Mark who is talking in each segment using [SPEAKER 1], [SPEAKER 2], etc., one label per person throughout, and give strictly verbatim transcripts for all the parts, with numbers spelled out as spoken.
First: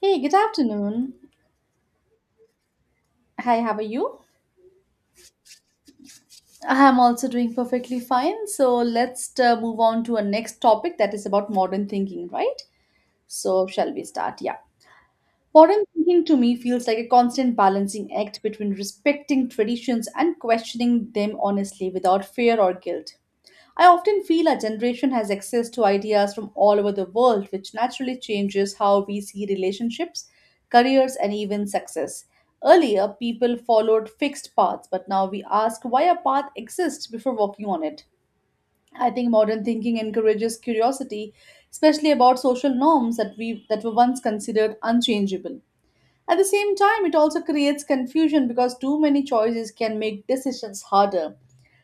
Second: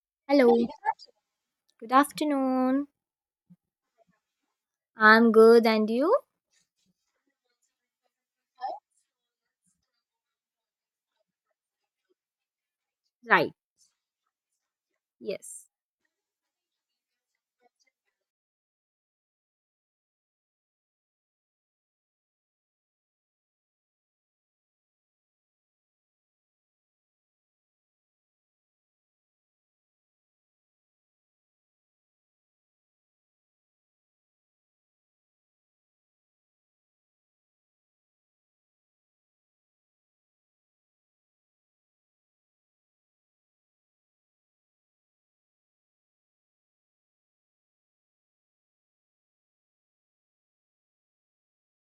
[SPEAKER 1] Hey, good
[SPEAKER 2] Hello,
[SPEAKER 1] afternoon.
[SPEAKER 2] good afternoon.
[SPEAKER 1] Hi, how are you?
[SPEAKER 2] I'm good, and you?
[SPEAKER 1] I am also doing perfectly fine. So let's uh, move on to our next topic that is about modern thinking, right?
[SPEAKER 2] Right.
[SPEAKER 1] So, shall we start? Yeah.
[SPEAKER 2] Yes.
[SPEAKER 1] Modern thinking to me feels like a constant balancing act between respecting traditions and questioning them honestly without fear or guilt. I often feel our generation has access to ideas from all over the world, which naturally changes how we see relationships, careers, and even success. Earlier, people followed fixed paths, but now we ask why a path exists before walking on it. I think modern thinking encourages curiosity, especially about social norms that we that were once considered unchangeable. At the same time, it also creates confusion because too many choices can make decisions harder.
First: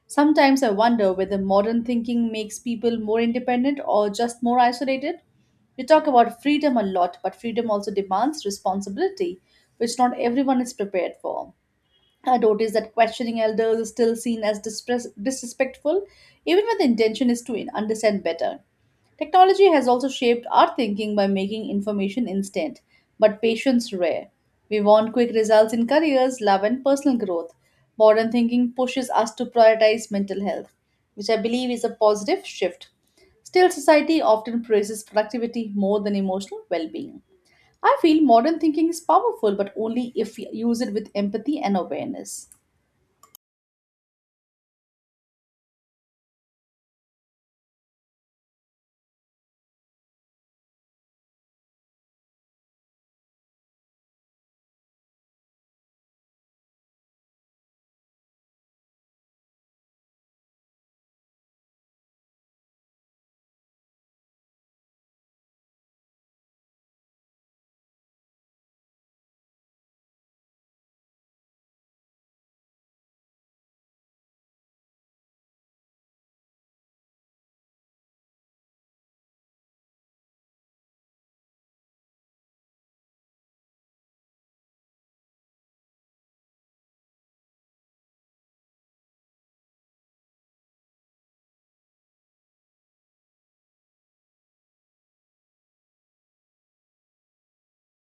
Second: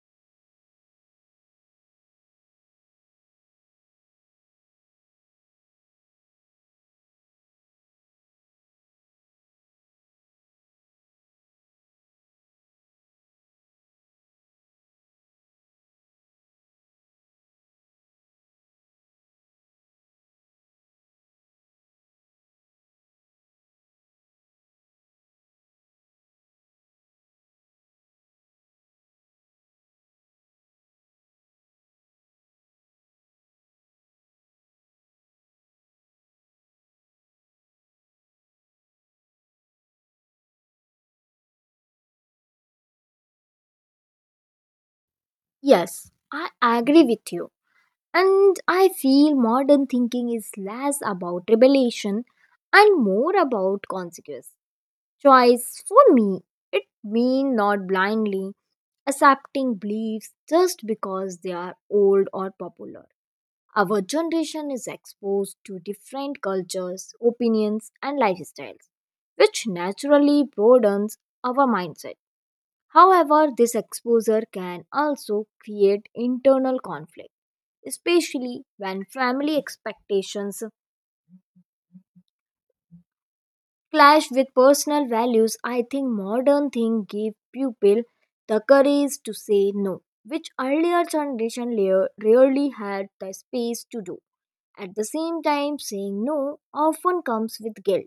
[SPEAKER 1] Sometimes I wonder whether modern thinking makes people more independent or just more isolated. We talk about freedom a lot, but freedom also demands responsibility, which not everyone is prepared for. I noticed that questioning elders is still seen as dispres- disrespectful, even when the intention is to understand better. Technology has also shaped our thinking by making information instant, but patience rare. We want quick results in careers, love, and personal growth. Modern thinking pushes us to prioritize mental health, which I believe is a positive shift. Still, society often praises productivity more than emotional well being. I feel modern thinking is powerful, but only if we use it with empathy and awareness.
[SPEAKER 2] Yes, I agree with you. And I feel modern thinking is less about revelation and more about consequence. Choice for me, it means not blindly accepting beliefs just because they are old or popular. Our generation is exposed to different cultures, opinions, and lifestyles, which naturally broadens our mindset. However, this exposure can also create internal conflict, especially when family expectations clash with personal values. I think modern thing give people the courage to say no, which earlier generation lar- rarely had the space to do. At the same time, saying no often comes with guilt,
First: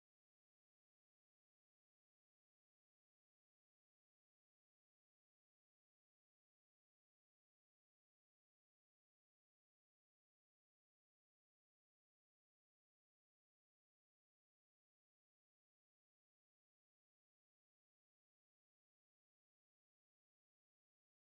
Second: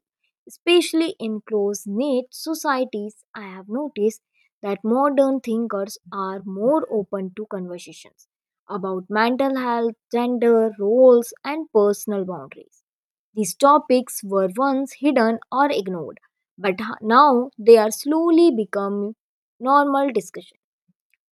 [SPEAKER 2] especially in close knit societies. I have noticed that modern thinkers are more open to conversations about mental health, gender, roles, and personal boundaries. These topics were once hidden or ignored, but h- now they are slowly becoming normal discussion.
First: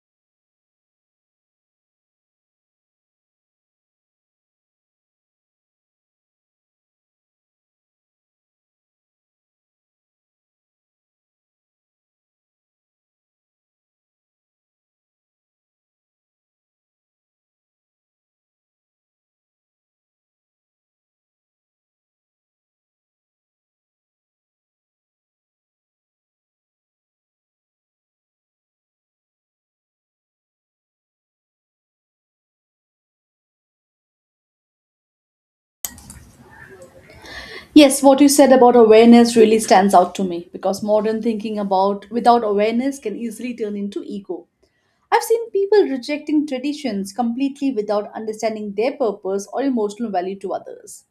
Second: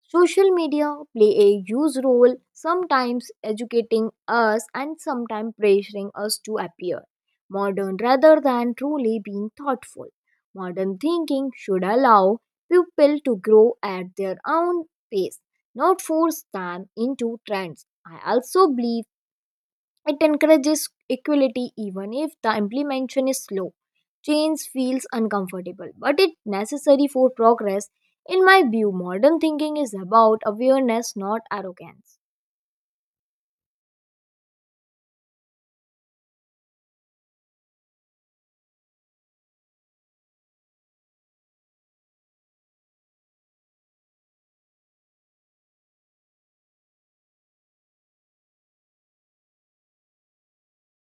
[SPEAKER 2] Social media play a huge role, sometimes educating us and sometimes pressuring us to appear modern rather than truly being thoughtful. Modern thinking should allow people to grow at their own pace, not force them into trends. I also believe it encourages equality even if the implementation is slow. Change feels uncomfortable, but it's necessary for progress. In my view, modern thinking is about awareness, not arrogance.
[SPEAKER 1] Yes, what you said about awareness really stands out to me because modern thinking about without awareness can easily turn into ego. I've seen people rejecting traditions completely without understanding their purpose or emotional value to others.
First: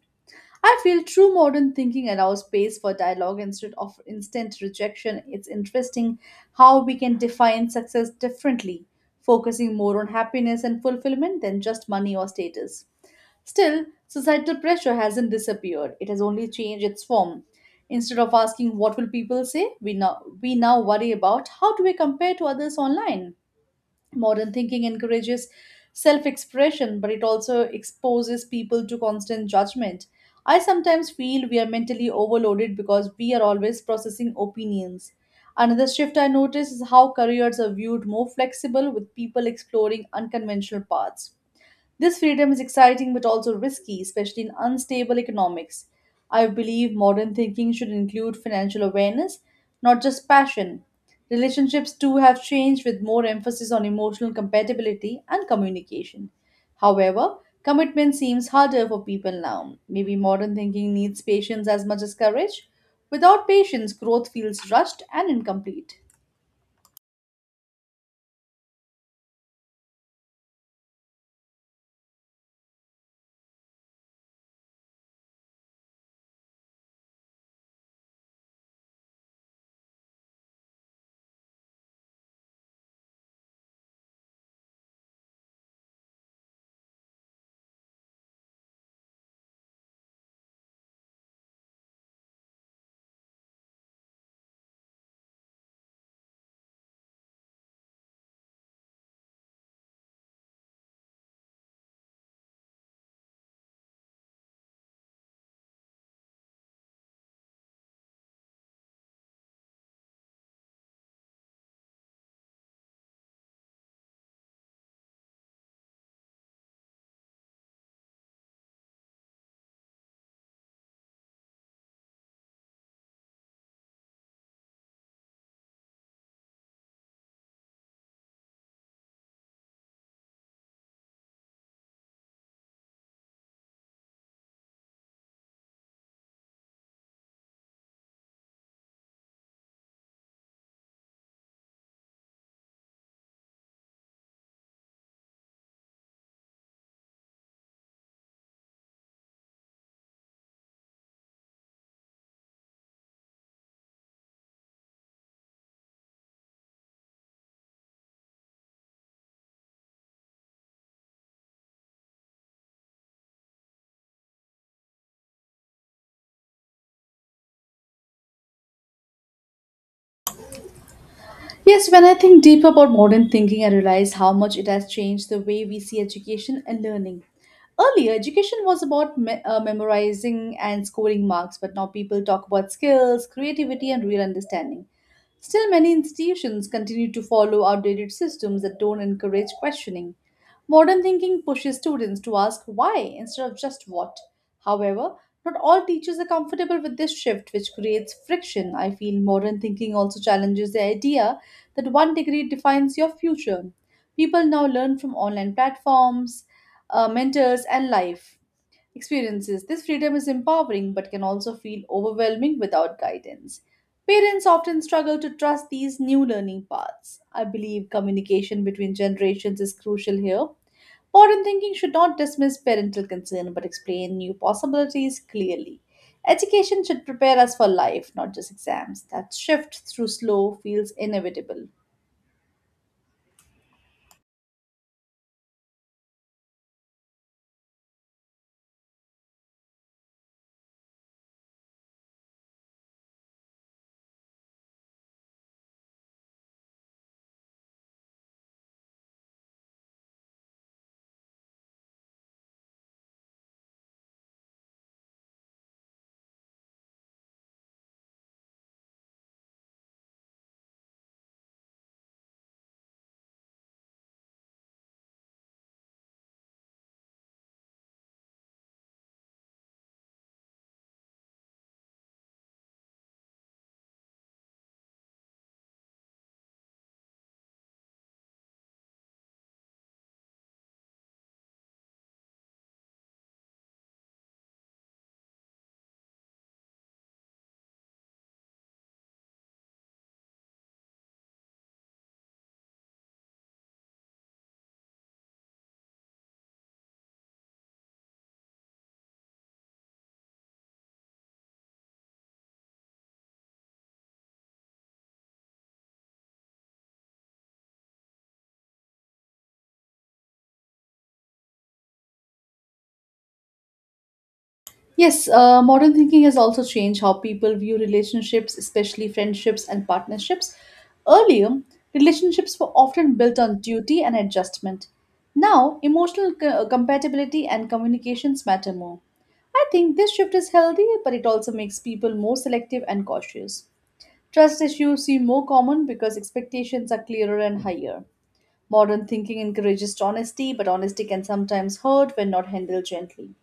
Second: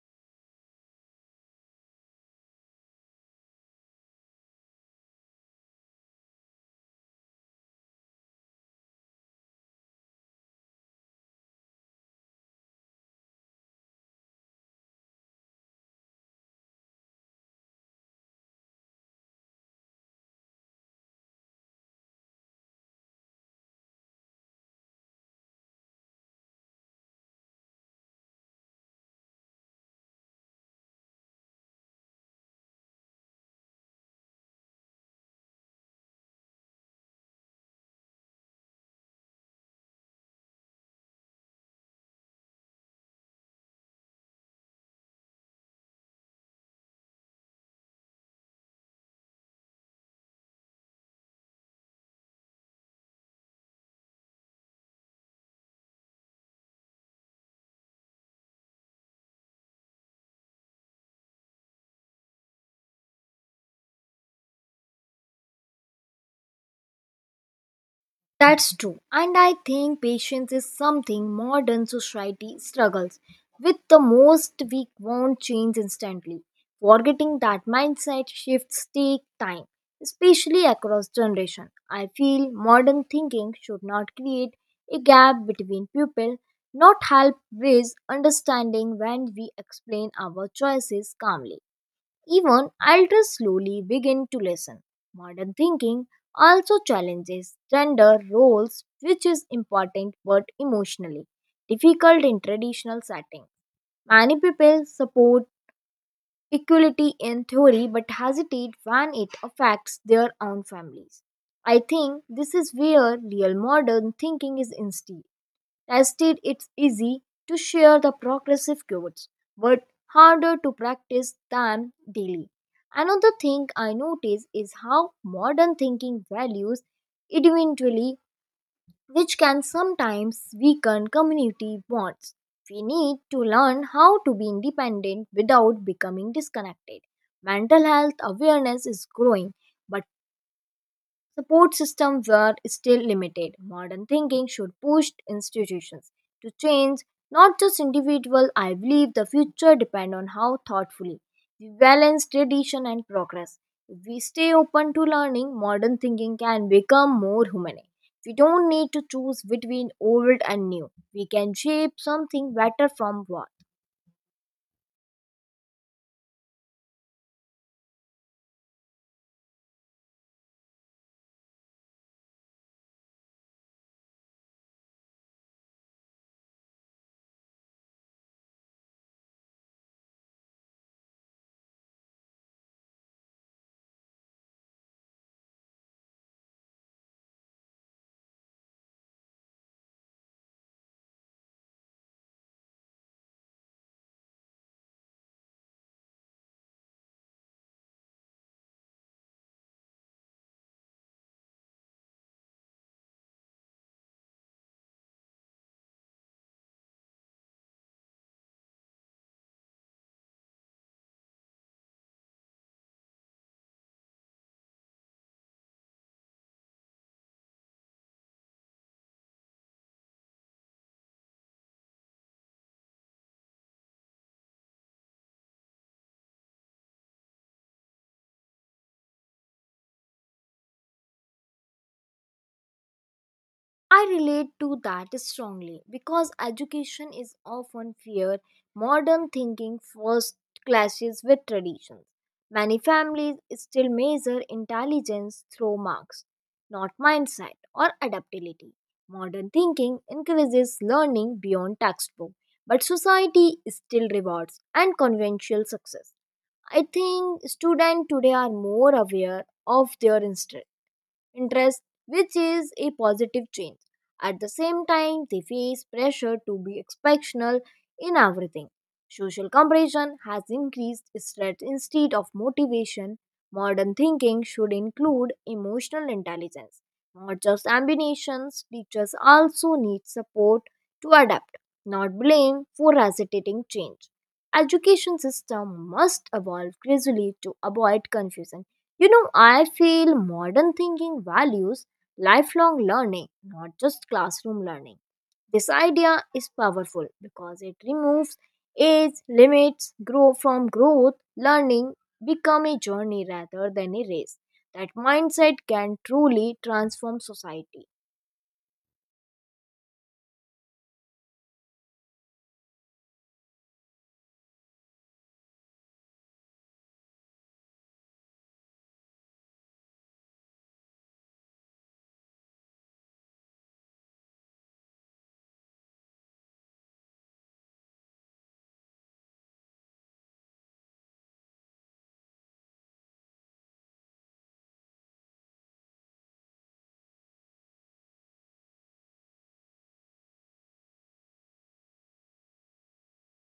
[SPEAKER 1] I feel true modern thinking allows space for dialogue instead of instant rejection. It's interesting how we can define success differently, focusing more on happiness and fulfillment than just money or status. Still, societal pressure hasn't disappeared, it has only changed its form. Instead of asking what will people say, we now, we now worry about how do we compare to others online. Modern thinking encourages self expression, but it also exposes people to constant judgment. I sometimes feel we are mentally overloaded because we are always processing opinions. Another shift I notice is how careers are viewed more flexible with people exploring unconventional paths. This freedom is exciting but also risky, especially in unstable economics. I believe modern thinking should include financial awareness, not just passion. Relationships too have changed with more emphasis on emotional compatibility and communication. However, commitment seems harder for people now. Maybe modern thinking needs patience as much as courage. Without patience, growth feels rushed and incomplete.
[SPEAKER 2] That's true. And I think patience is something modern society struggles with the most. We won't change instantly. Forgetting that mindset shifts take time, especially across generation. I feel modern thinking should not create a gap between people, not help with understanding when we explain our choices calmly. Even elders slowly begin to listen. Modern thinking also challenges gender roles, which is important but emotionally difficult in traditional settings. Many people support equality in theory but hesitate when it affects their own families. I think this is where real modern thinking is instead. Tested, it's easy to share the progressive chords, but harder to practice them daily. Another thing I notice is how modern thinking values individually, which can sometimes weaken community bonds. We need to learn how to be independent without becoming disconnected. Mental health awareness is growing, but support systems are still limited. Modern thinking should push institutions to change, not just individuals. I believe the future depends on how thoughtfully we balance tradition and progress. If we stay open to learning, modern thinking can become more human. We don't need to choose between old and new. We can shape something better from what.
[SPEAKER 1] Yes, when I think deep about modern thinking, I realize how much it has changed the way we see education and learning. Earlier, education was about me- uh, memorizing and scoring marks, but now people talk about skills, creativity, and real understanding. Still, many institutions continue to follow outdated systems that don't encourage questioning. Modern thinking pushes students to ask why instead of just what. However, not all teachers are comfortable with this shift, which creates friction. I feel modern thinking also challenges the idea that one degree defines your future. People now learn from online platforms, uh, mentors, and life experiences. This freedom is empowering but can also feel overwhelming without guidance. Parents often struggle to trust these new learning paths. I believe communication between generations is crucial here. Modern thinking should not dismiss parental concern but explain new possibilities clearly. Education should prepare us for life, not just exams. That shift through slow feels inevitable.
[SPEAKER 2] I relate to that strongly because education is often feared. Modern thinking first clashes with traditions. Many families still measure intelligence through marks, not mindset or adaptability. Modern thinking encourages learning beyond textbook, but society still rewards and conventional success. I think students today are more aware of their interests interest, which is a positive change. At the same time, they face pressure to be exceptional in everything. Social comparison has increased stress instead of motivation. Modern thinking should include emotional intelligence, not just ambitions. Teachers also need support to adapt, not blame for hesitating change. Education system must evolve gradually to avoid confusion. You know, I feel modern thinking values lifelong learning, not just classroom learning. This idea is powerful because it removes age limits grow from growth learning become a journey rather than a race that mindset can truly transform society.
[SPEAKER 1] Yes, uh, modern thinking has also changed how people view relationships, especially friendships and partnerships. Earlier, relationships were often built on duty and adjustment. Now, emotional co- compatibility and communications matter more. I think this shift is healthy, but it also makes people more selective and cautious. Trust issues seem more common because expectations are clearer and higher. Modern thinking encourages honesty, but honesty can sometimes hurt when not handled gently.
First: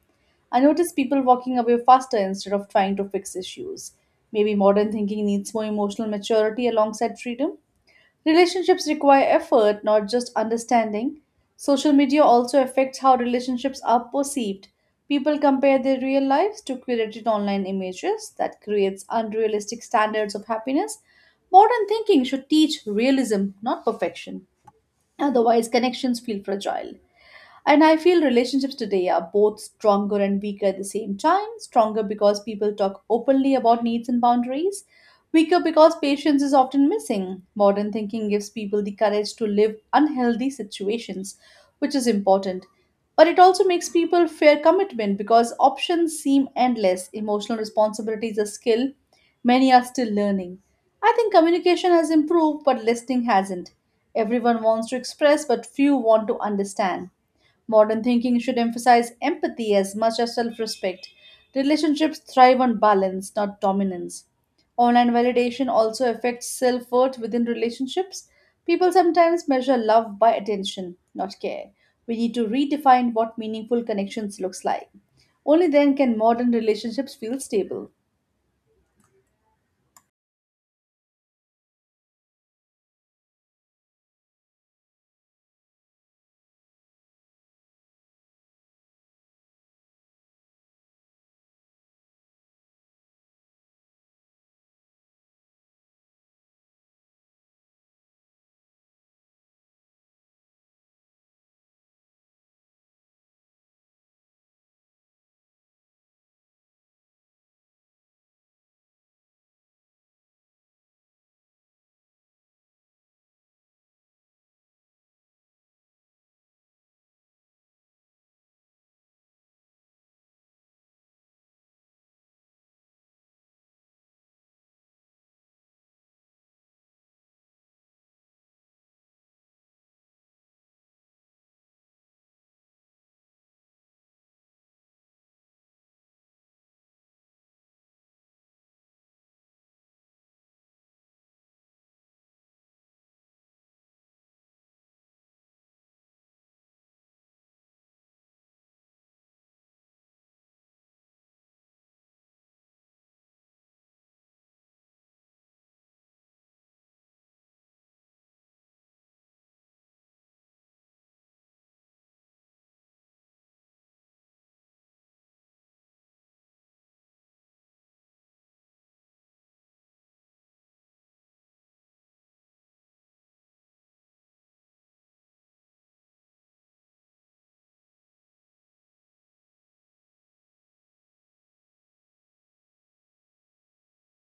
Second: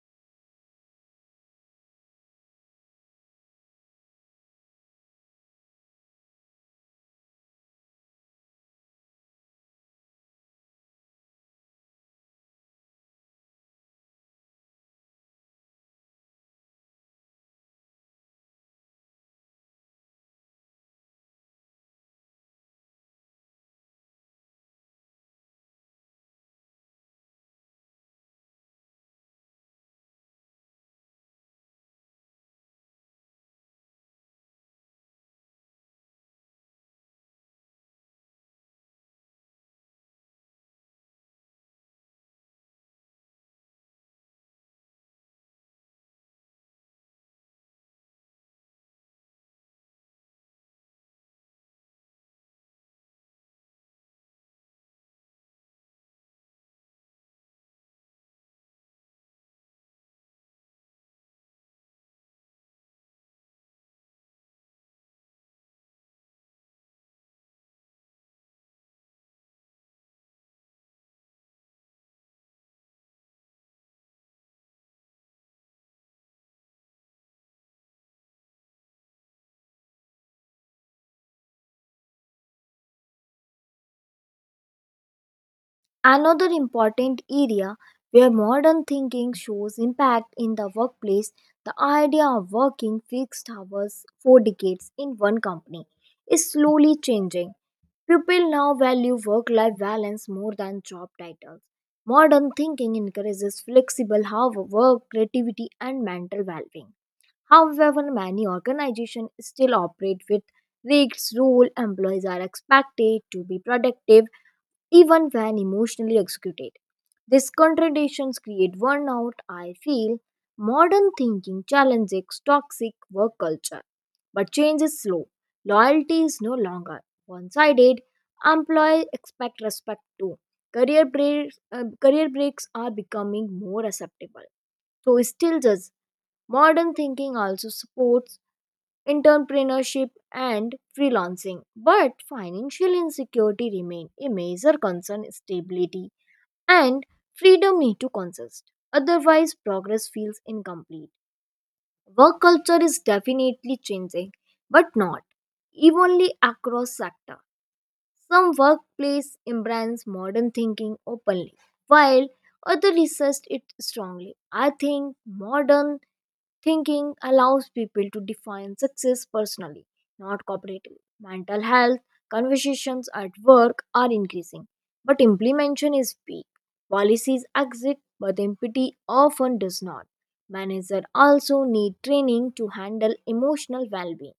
[SPEAKER 1] I notice people walking away faster instead of trying to fix issues. Maybe modern thinking needs more emotional maturity alongside freedom. Relationships require effort, not just understanding. Social media also affects how relationships are perceived. People compare their real lives to curated online images that creates unrealistic standards of happiness. Modern thinking should teach realism, not perfection. Otherwise, connections feel fragile. And I feel relationships today are both stronger and weaker at the same time. Stronger because people talk openly about needs and boundaries, weaker because patience is often missing. Modern thinking gives people the courage to live unhealthy situations, which is important. But it also makes people fear commitment because options seem endless. Emotional responsibility is a skill many are still learning. I think communication has improved, but listening hasn't. Everyone wants to express, but few want to understand. Modern thinking should emphasize empathy as much as self respect. Relationships thrive on balance, not dominance. Online validation also affects self worth within relationships. People sometimes measure love by attention, not care. We need to redefine what meaningful connections looks like. Only then can modern relationships feel stable.
[SPEAKER 2] Another important area where modern thinking shows impact in the workplace, the idea of working fixed hours for decades in one company is slowly changing. People now value work life balance more than job titles. Modern thinking encourages flexible hour work, creativity, and mental well being. However, many organizations still operate with fixed rules. Employees are expected to be productive even when emotionally executed. These contradictions create burnout. I feel modern thinking challenges toxic work culture, but change is slow. Loyalty is no longer one sided. Employees expect respect too. Career breaks, uh, career breaks are becoming more acceptable. So, still, just modern thinking also supports entrepreneurship and freelancing. But financial insecurity remains a major concern stability and freedom need to coexist; otherwise progress feels incomplete. Work culture is definitely changing, but not evenly across sector. Some workplace embrace modern thinking openly, while others resist it strongly. I think modern thinking allows people to define success personally, not corporately. Mental health conversations at work are increasing, but implementation is weak. Policies exist, but empathy often does not. Managers also need training to handle emotional well being.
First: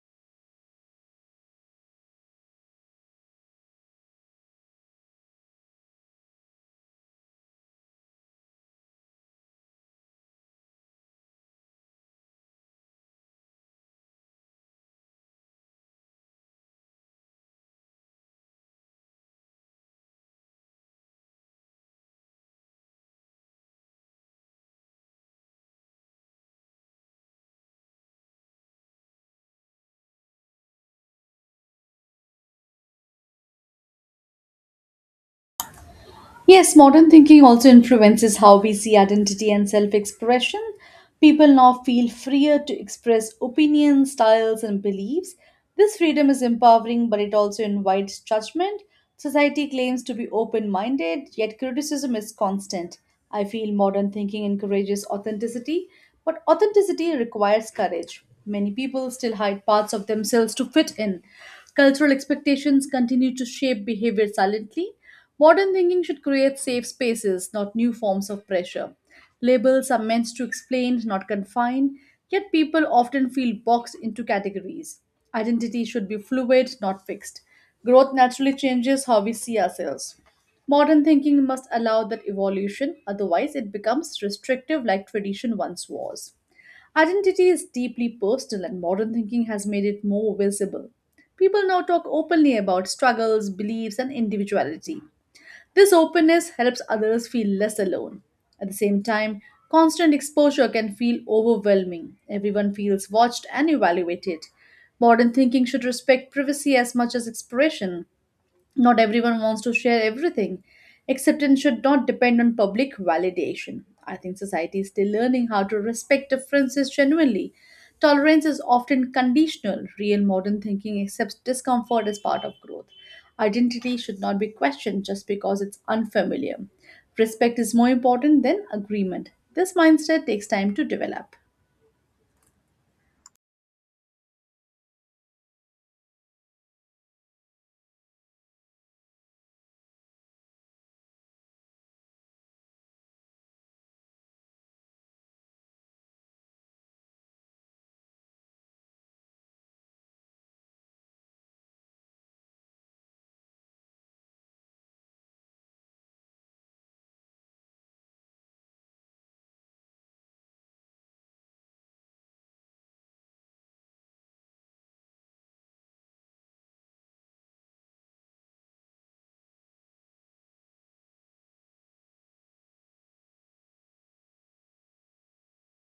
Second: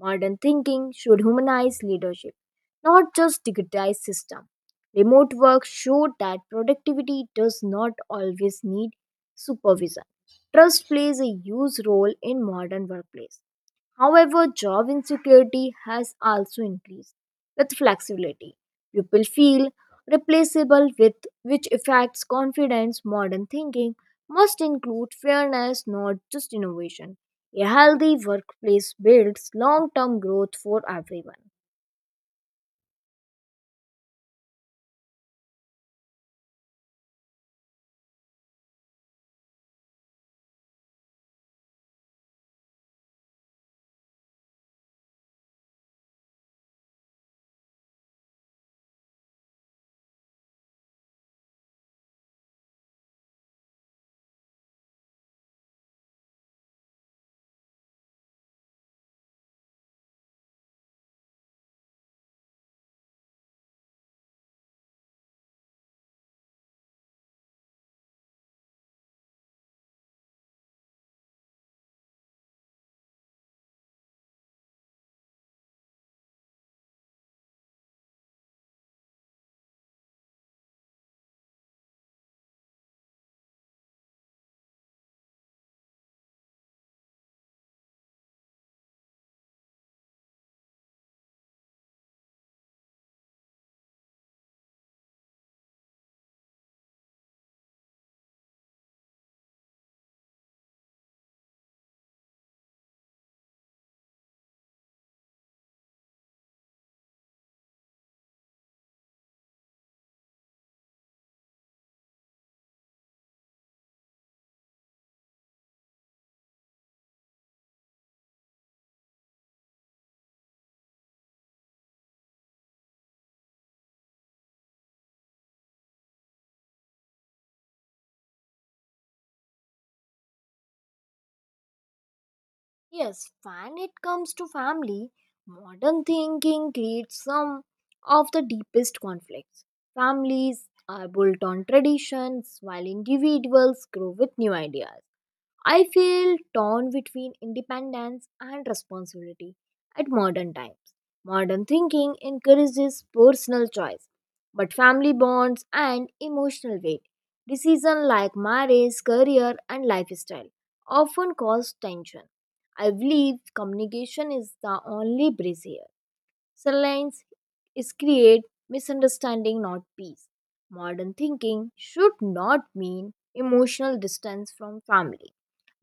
[SPEAKER 2] Modern thinking should humanize leadership, not just digitize system. Remote work showed that productivity does not always need supervision. Trust plays a huge role in modern workplace. However, job insecurity has also increased with flexibility. People feel replaceable with which affects confidence. Modern thinking must include fairness, not just innovation. A healthy workplace builds long-term growth for everyone.
[SPEAKER 1] Yes, modern thinking also influences how we see identity and self expression. People now feel freer to express opinions, styles, and beliefs. This freedom is empowering, but it also invites judgment. Society claims to be open minded, yet criticism is constant. I feel modern thinking encourages authenticity, but authenticity requires courage. Many people still hide parts of themselves to fit in. Cultural expectations continue to shape behavior silently. Modern thinking should create safe spaces, not new forms of pressure. Labels are meant to explain, not confine, yet people often feel boxed into categories. Identity should be fluid, not fixed. Growth naturally changes how we see ourselves. Modern thinking must allow that evolution, otherwise, it becomes restrictive like tradition once was. Identity is deeply personal, and modern thinking has made it more visible. People now talk openly about struggles, beliefs, and individuality. This openness helps others feel less alone. At the same time, constant exposure can feel overwhelming. Everyone feels watched and evaluated. Modern thinking should respect privacy as much as expression. Not everyone wants to share everything. Acceptance should not depend on public validation. I think society is still learning how to respect differences genuinely. Tolerance is often conditional. Real modern thinking accepts discomfort as part of growth. Identity should not be questioned just because it's unfamiliar. Respect is more important than agreement. This mindset takes time to develop.
[SPEAKER 2] Yes, when it comes to family, modern thinking creates some of the deepest conflicts. Families are built on traditions while individuals grow with new ideas. I feel torn between independence and responsibility at modern times. Modern thinking encourages personal choice, but family bonds and emotional weight, decisions like marriage, career, and lifestyle often cause tension. I believe communication is the only bridge here. Silence is create misunderstanding, not peace. Modern thinking should not mean emotional distance from family.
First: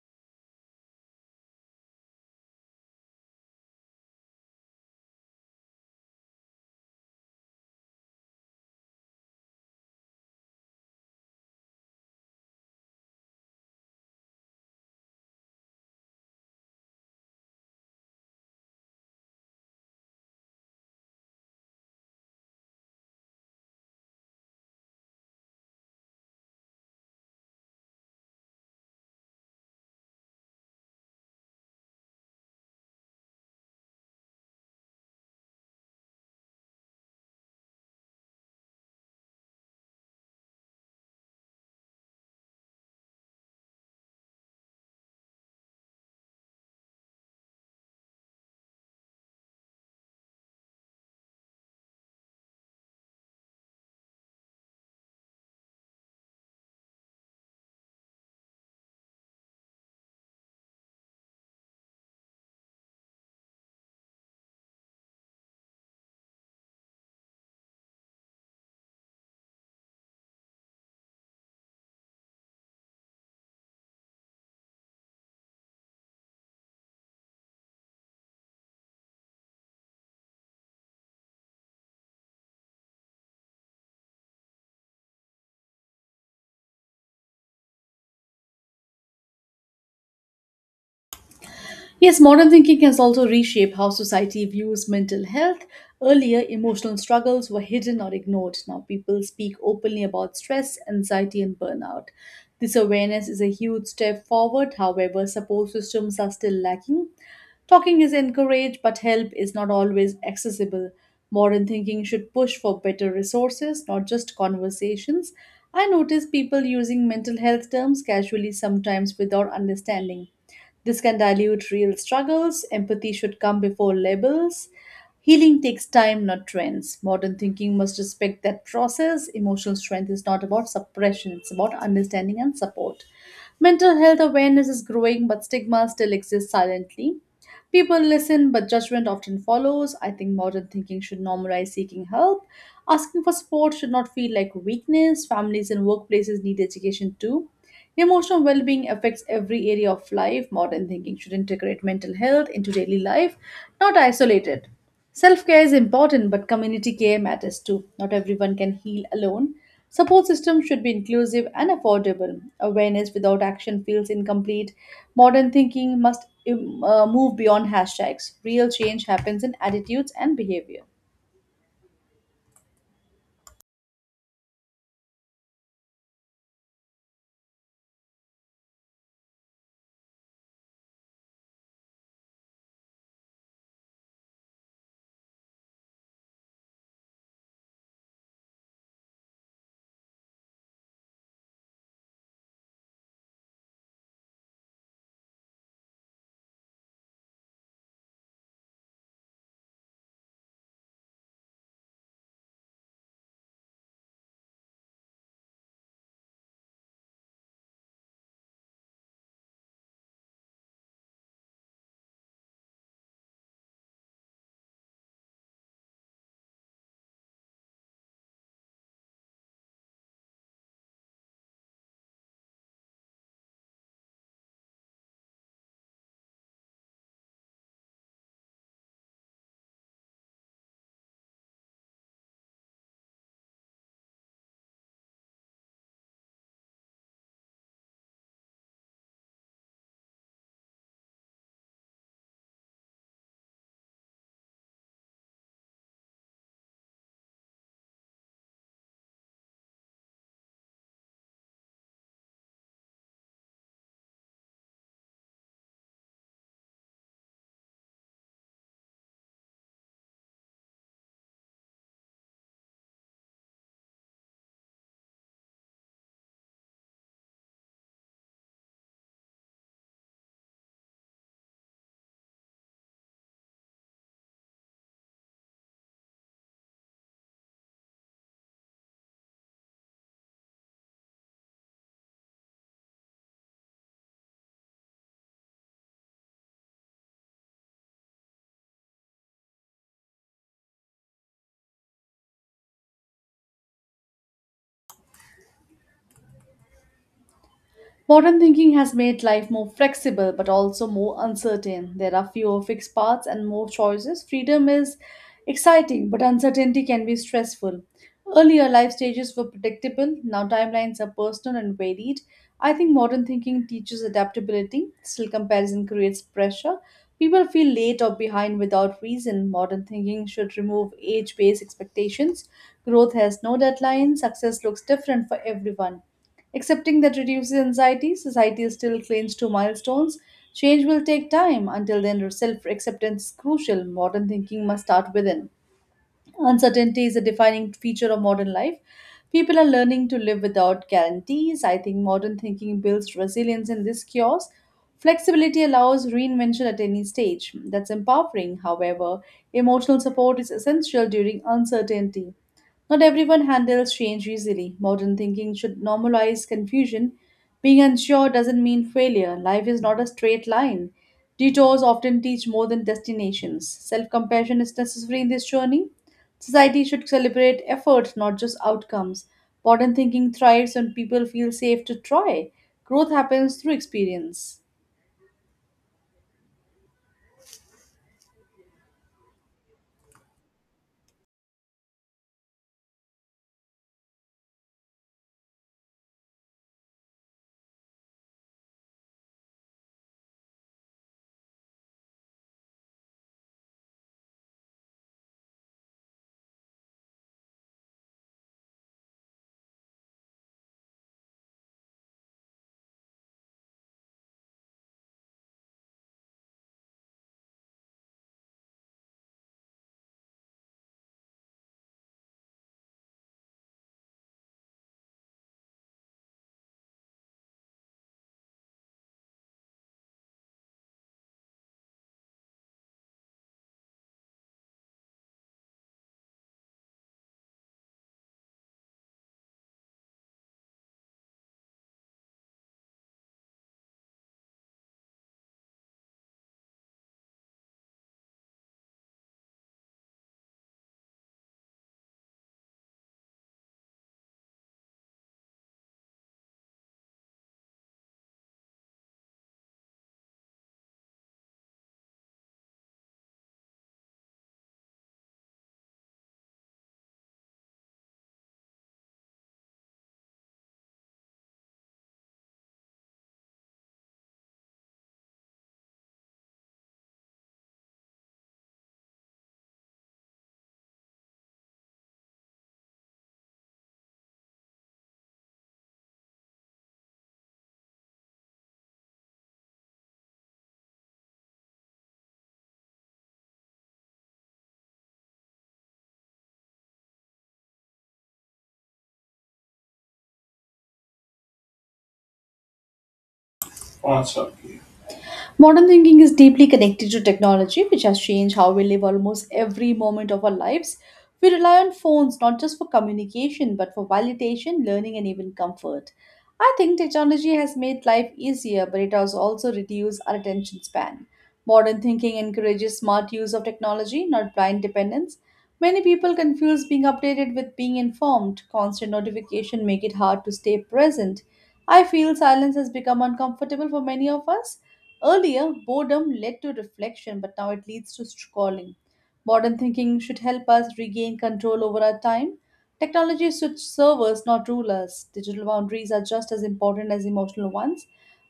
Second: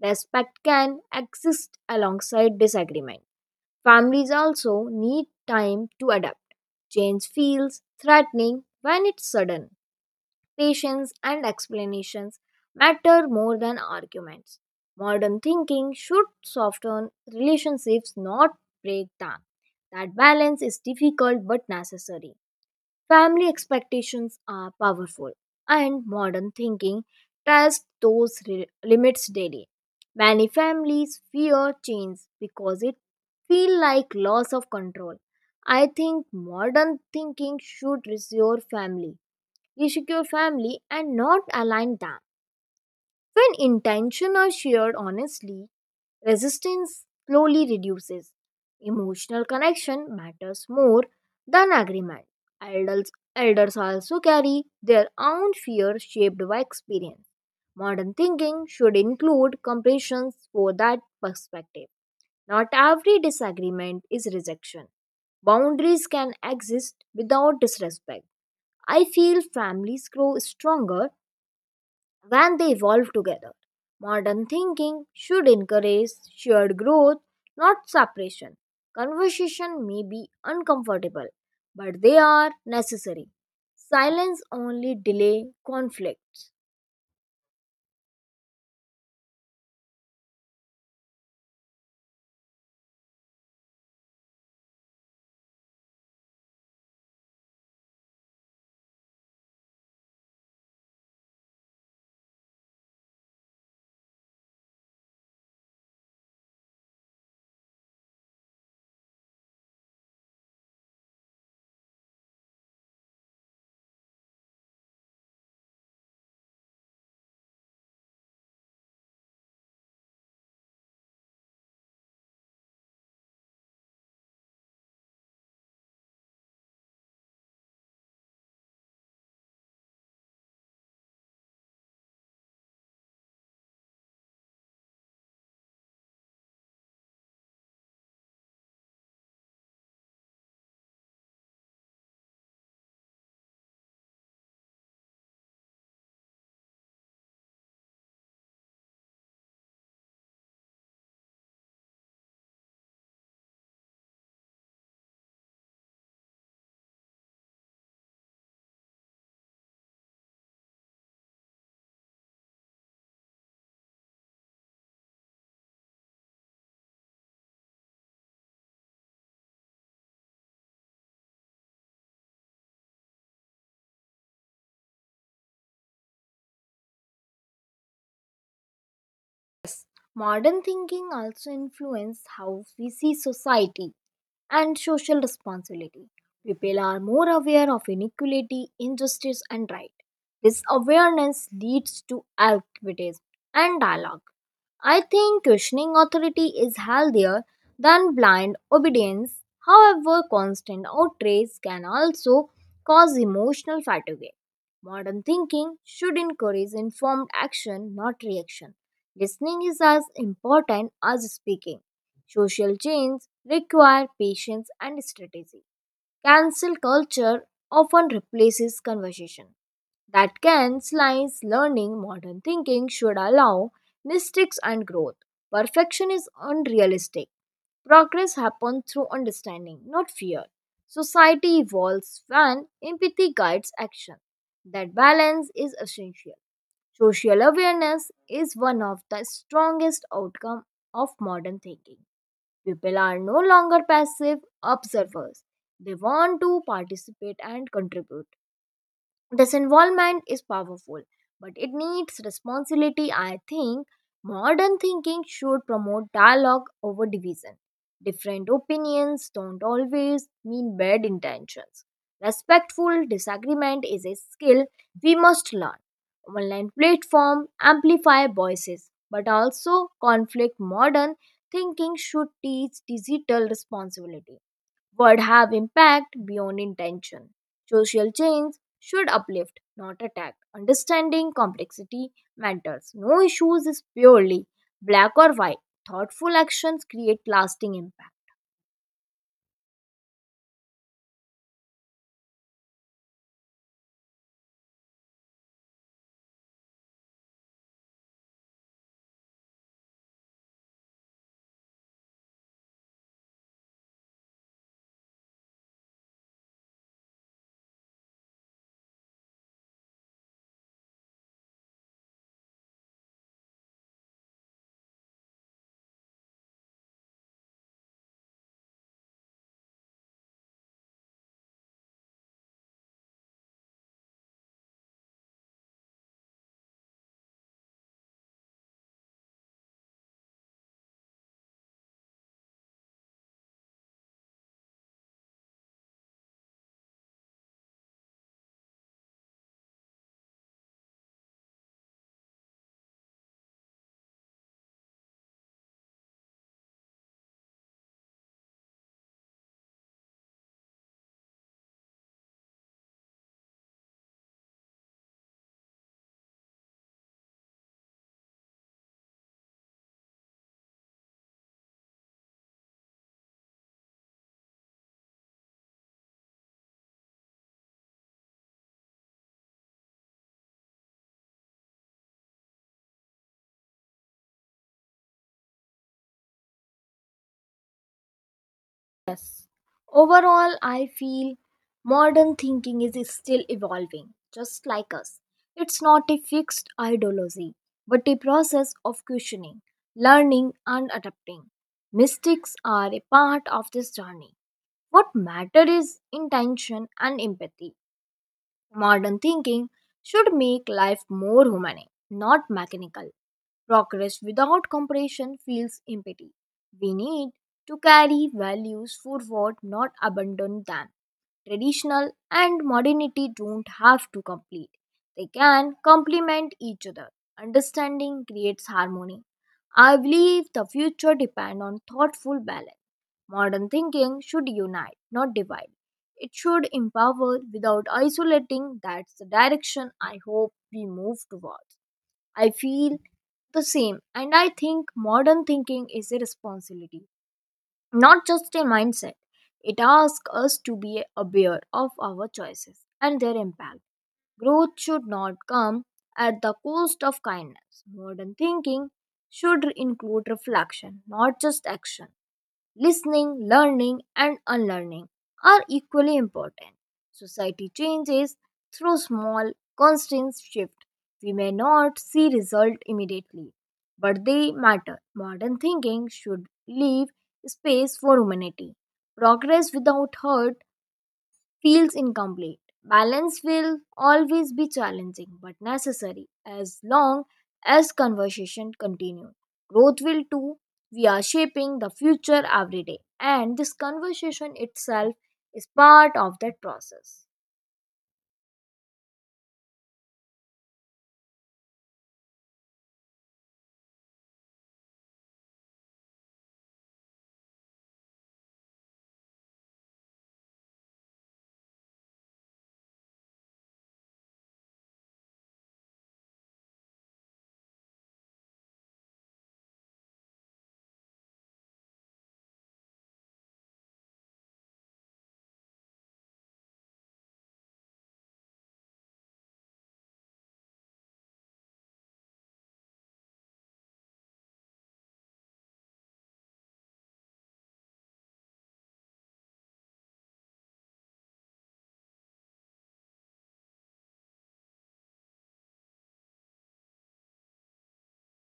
[SPEAKER 2] Respect can exist alongside disagreement. Families also need time to adapt. Change feels threatening when it's sudden. Patience and explanations matter more than arguments. Modern thinking should soften relationships, not break them. That balance is difficult but necessary. Family expectations are powerful, and modern thinking tests those re- limits daily. Many families fear change because it feels like loss of control. I think modern thinking should reassure family, reassure family, and not align them. When intention are shared honestly, resistance slowly reduces. Emotional connection matters more than agreement. Elders, elders also carry their own fear shaped by experience. Modern thinking should include compassion for that perspective. Not every disagreement is rejection. Boundaries can exist without disrespect. I feel families grow stronger when they evolve together. Modern thinking should encourage shared growth, not separation. Conversation may be uncomfortable, but they are necessary. Silence only delay conflicts.
[SPEAKER 1] Yes, modern thinking has also reshaped how society views mental health. Earlier, emotional struggles were hidden or ignored. Now, people speak openly about stress, anxiety, and burnout. This awareness is a huge step forward. However, support systems are still lacking. Talking is encouraged, but help is not always accessible. Modern thinking should push for better resources, not just conversations. I notice people using mental health terms casually sometimes without understanding. This can dilute real struggles. Empathy should come before labels. Healing takes time, not trends. Modern thinking must respect that process. Emotional strength is not about suppression, it's about understanding and support. Mental health awareness is growing, but stigma still exists silently. People listen, but judgment often follows. I think modern thinking should normalize seeking help. Asking for support should not feel like weakness. Families and workplaces need education too. Emotional well being affects every area of life. Modern thinking should integrate mental health into daily life, not isolate it. Self care is important, but community care matters too. Not everyone can heal alone. Support systems should be inclusive and affordable. Awareness without action feels incomplete. Modern thinking must um, uh, move beyond hashtags. Real change happens in attitudes and behavior.
[SPEAKER 2] Modern thinking also influences how we see society and social responsibility. People are more aware of inequality, injustice, and right. This awareness leads to activism and dialogue. I think questioning authority is healthier than blind obedience. However, constant outrage can also cause emotional fatigue. Modern thinking should encourage informed action, not reaction. Listening is as important as speaking. Social change require patience and strategy. Cancel culture often replaces conversation. That can slice learning modern thinking should allow mistakes and growth. Perfection is unrealistic. Progress happens through understanding, not fear. Society evolves when empathy guides action. That balance is essential. Social awareness is one of the strongest outcome of modern thinking. People are no longer passive observers. They want to participate and contribute. Disinvolvement is powerful, but it needs responsibility. I think modern thinking should promote dialogue over division. Different opinions don't always mean bad intentions. Respectful disagreement is a skill we must learn. Online platform amplify voices, but also conflict. Modern thinking should teach digital responsibility would have impact beyond intention. Social change should uplift, not attack. Understanding complexity matters. No issues is purely black or white. Thoughtful actions create lasting impact.
[SPEAKER 1] Modern thinking has made life more flexible but also more uncertain. There are fewer fixed paths and more choices. Freedom is exciting, but uncertainty can be stressful. Earlier, life stages were predictable, now timelines are personal and varied. I think modern thinking teaches adaptability, still, comparison creates pressure. People feel late or behind without reason. Modern thinking should remove age based expectations. Growth has no deadline, success looks different for everyone. Accepting that reduces anxiety, society still clings to milestones. Change will take time. Until then, self acceptance is crucial. Modern thinking must start within. Uncertainty is a defining feature of modern life. People are learning to live without guarantees. I think modern thinking builds resilience in this chaos. Flexibility allows reinvention at any stage. That's empowering. However, emotional support is essential during uncertainty. Not everyone handles change easily. Modern thinking should normalize confusion. Being unsure doesn't mean failure. Life is not a straight line. Detours often teach more than destinations. Self compassion is necessary in this journey. Society should celebrate efforts, not just outcomes. Modern thinking thrives when people feel safe to try. Growth happens through experience.
[SPEAKER 2] Yes. Overall, I feel modern thinking is still evolving, just like us. It's not a fixed ideology, but a process of questioning, learning, and adapting. Mystics are a part of this journey. What matter is intention and empathy. Modern thinking should make life more humane, not mechanical. Progress without compression feels empty. We need to carry values forward, not abandon them. Traditional and modernity don't have to complete, they can complement each other. Understanding creates harmony. I believe the future depends on thoughtful balance. Modern thinking should unite, not divide. It should empower without isolating. That's the direction I hope we move towards. I feel the same, and I think modern thinking is a responsibility, not just a mindset. It asks us to be aware of our choices and their impact. Growth should not come at the cost of kindness. Modern thinking should include reflection, not just action. Listening, learning, and unlearning are equally important. Society changes through small, constant shift. We may not see result immediately, but they matter. Modern thinking should leave space for humanity. Progress without hurt feels incomplete. Balance will always be challenging but necessary as long as conversation continues. Growth will too. We are shaping the future every day, and this conversation itself is part of that process.
[SPEAKER 1] Awesome. Modern thinking is deeply connected to technology, which has changed how we live almost every moment of our lives. We rely on phones not just for communication, but for validation, learning, and even comfort. I think technology has made life easier, but it has also reduced our attention span. Modern thinking encourages smart use of technology, not blind dependence. Many people confuse being updated with being informed. Constant notification make it hard to stay present. I feel silence has become uncomfortable for many of us. Earlier, boredom led to reflection, but now it leads to scrolling. Modern thinking should help us regain control over our time. Technology should serve us, not rule us. Digital boundaries are just as important as emotional ones.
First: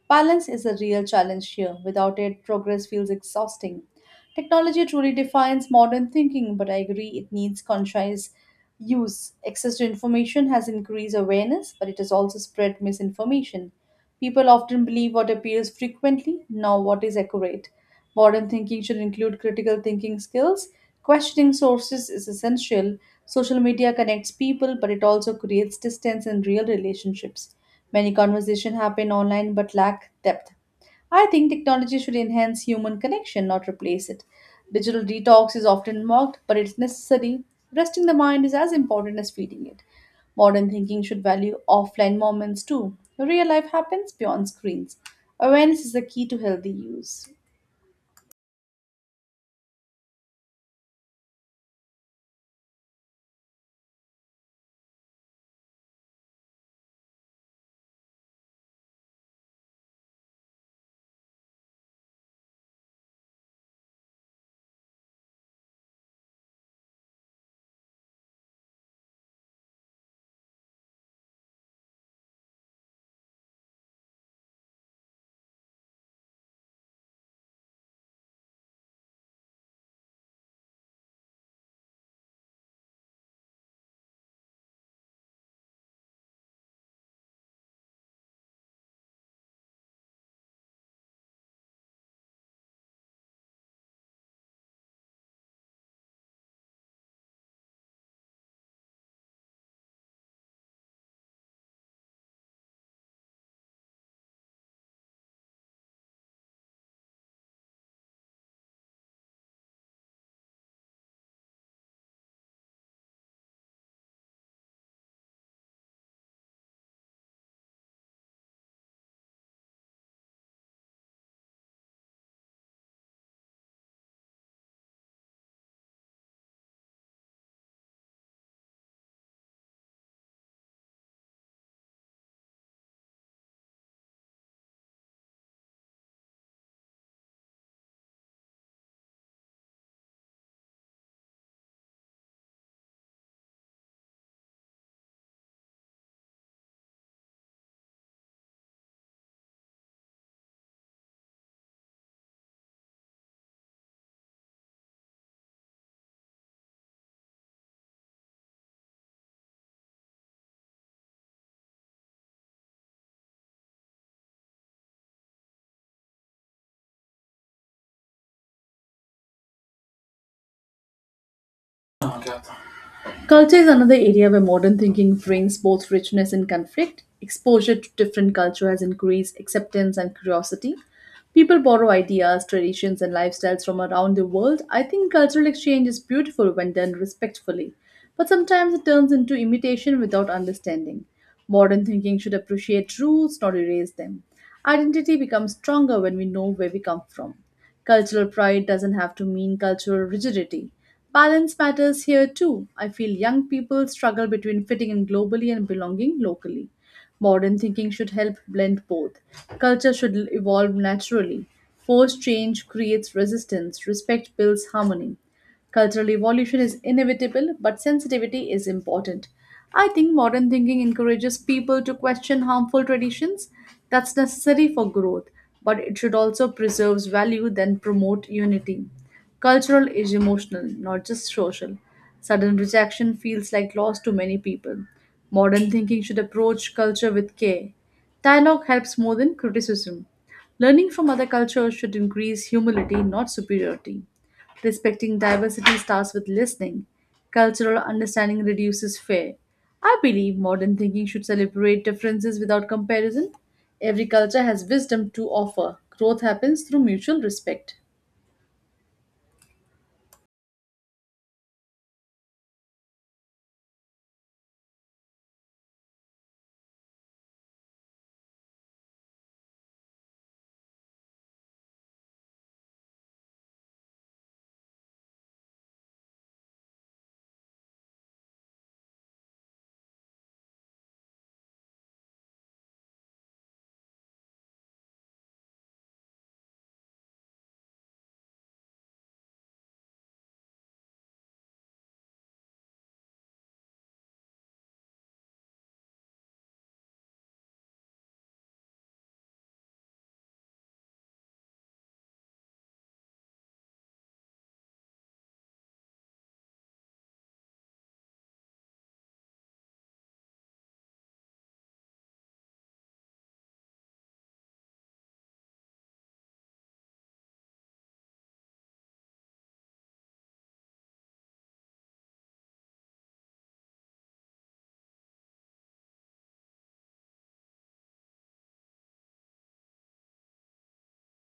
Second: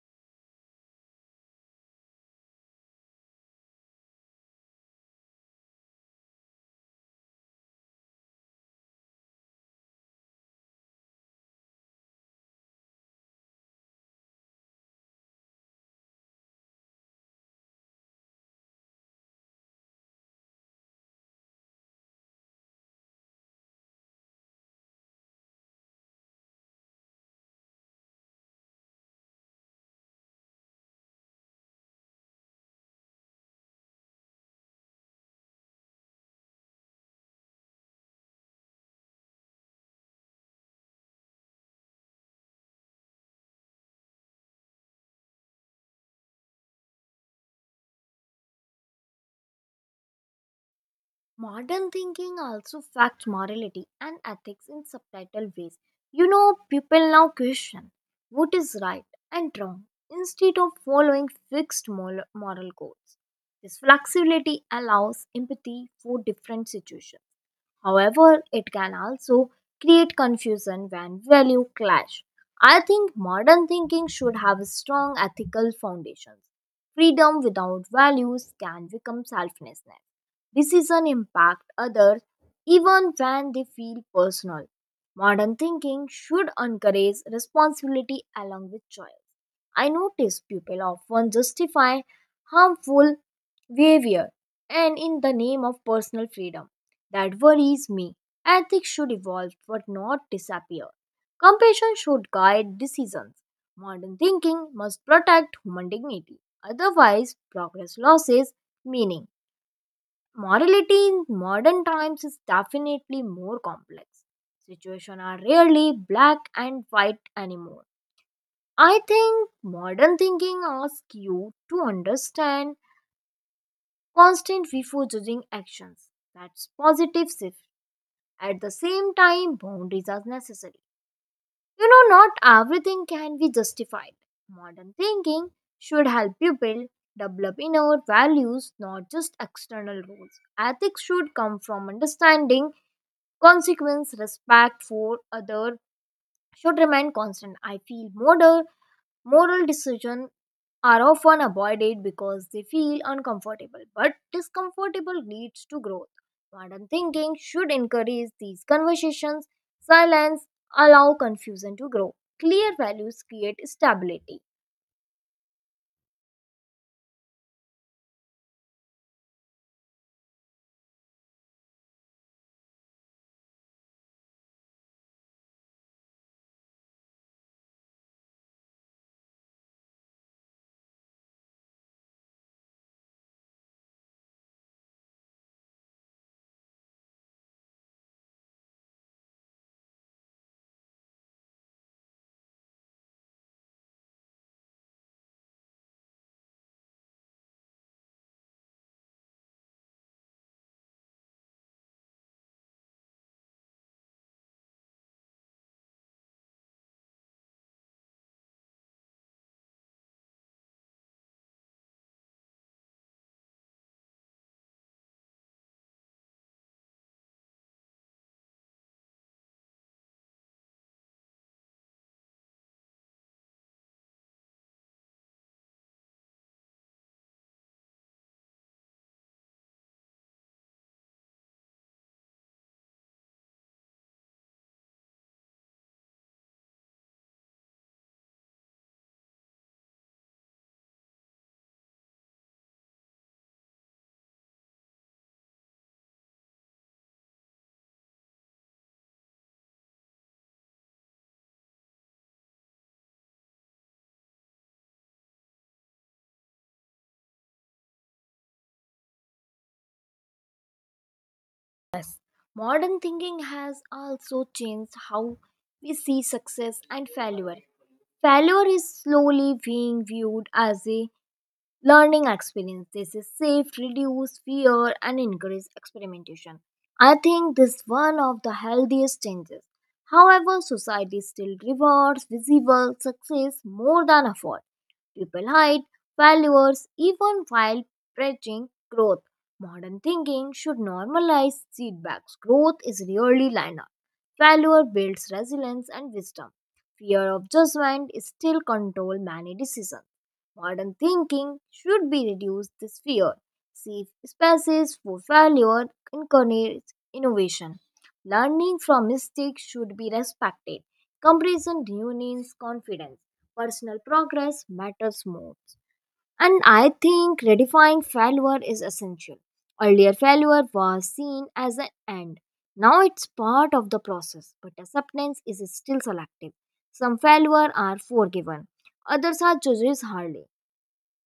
[SPEAKER 1] Balance is a real challenge here. Without it, progress feels exhausting. Technology truly defines modern thinking, but I agree it needs conscious use. Access to information has increased awareness, but it has also spread misinformation. People often believe what appears frequently, not what is accurate. Modern thinking should include critical thinking skills. Questioning sources is essential. Social media connects people, but it also creates distance in real relationships. Many conversations happen online but lack depth. I think technology should enhance human connection, not replace it. Digital detox is often mocked, but it's necessary. Resting the mind is as important as feeding it. Modern thinking should value offline moments too. Real life happens beyond screens. Awareness is the key to healthy use.
[SPEAKER 2] Modern thinking also facts morality and ethics in subtitle ways. You know, people now question what is right and wrong instead of following fixed moral moral codes. This flexibility allows empathy for different situations. However, it can also create confusion when value clash. I think modern thinking should have strong ethical foundations. Freedom without values can become selflessness. Decision impact others even when they feel personal. Modern thinking should encourage responsibility along with choice. I notice people often justify harmful behavior and in the name of personal freedom. That worries me. Ethics should evolve but not disappear. Compassion should guide decisions. Modern thinking must protect human dignity. Otherwise, progress loses meaning. Morality in modern times is definitely more complex. Situations are rarely black and white anymore. I think modern thinking asks you to understand constant before judging actions. That's positive shift. At the same time, boundaries are necessary. You know, not everything can be justified. Modern thinking should help you build, develop inner values, not just external rules. Ethics should come from understanding, consequence, respect for other should remain constant. I feel modern moral decision are often avoided because they feel uncomfortable, but discomfortable leads to growth. Modern thinking should encourage these conversations. Silence allow confusion to grow. Clear values create stability.
[SPEAKER 1] Culture is another area where modern thinking brings both richness and conflict. Exposure to different culture has increased acceptance and curiosity. People borrow ideas, traditions, and lifestyles from around the world. I think cultural exchange is beautiful when done respectfully, but sometimes it turns into imitation without understanding. Modern thinking should appreciate rules, not erase them. Identity becomes stronger when we know where we come from. Cultural pride doesn't have to mean cultural rigidity. Balance matters here too. I feel young people struggle between fitting in globally and belonging locally. Modern thinking should help blend both. Culture should evolve naturally. Forced change creates resistance, respect builds harmony. Cultural evolution is inevitable, but sensitivity is important. I think modern thinking encourages people to question harmful traditions. That's necessary for growth, but it should also preserve value then promote unity. Cultural is emotional, not just social. Sudden rejection feels like loss to many people. Modern thinking should approach culture with care. Dialogue helps more than criticism. Learning from other cultures should increase humility, not superiority. Respecting diversity starts with listening. Cultural understanding reduces fear. I believe modern thinking should celebrate differences without comparison. Every culture has wisdom to offer. Growth happens through mutual respect.
[SPEAKER 2] Yes. Modern thinking has also changed how we see success and failure. Failure is slowly being viewed as a learning experiences is safe, reduce fear, and encourage experimentation. I think this is one of the healthiest changes. However, society still rewards visible success more than effort. People hide failures even while preaching growth. Modern thinking should normalize setbacks. Growth is rarely linear. Failure builds resilience and wisdom. Fear of judgment is still control many decisions. Modern thinking should be reduced this fear. Safe spaces for failure encourages innovation. Learning from mistakes should be respected. Comparison ruins confidence personal progress matters more. And I think redefining failure is essential. Earlier, failure was seen as an end. Now it's part of the process, but acceptance is still selective. Some failure are forgiven, others are judged hardly.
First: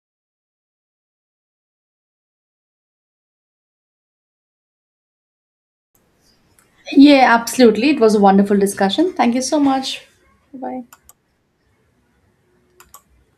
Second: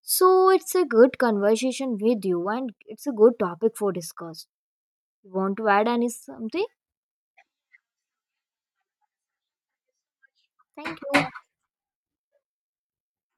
[SPEAKER 2] So it's a good conversation with you, and it's a good topic for discuss. You want to add any something?
[SPEAKER 1] Yeah, absolutely. It was a wonderful discussion. Thank you so much. Bye.
[SPEAKER 2] Thank you.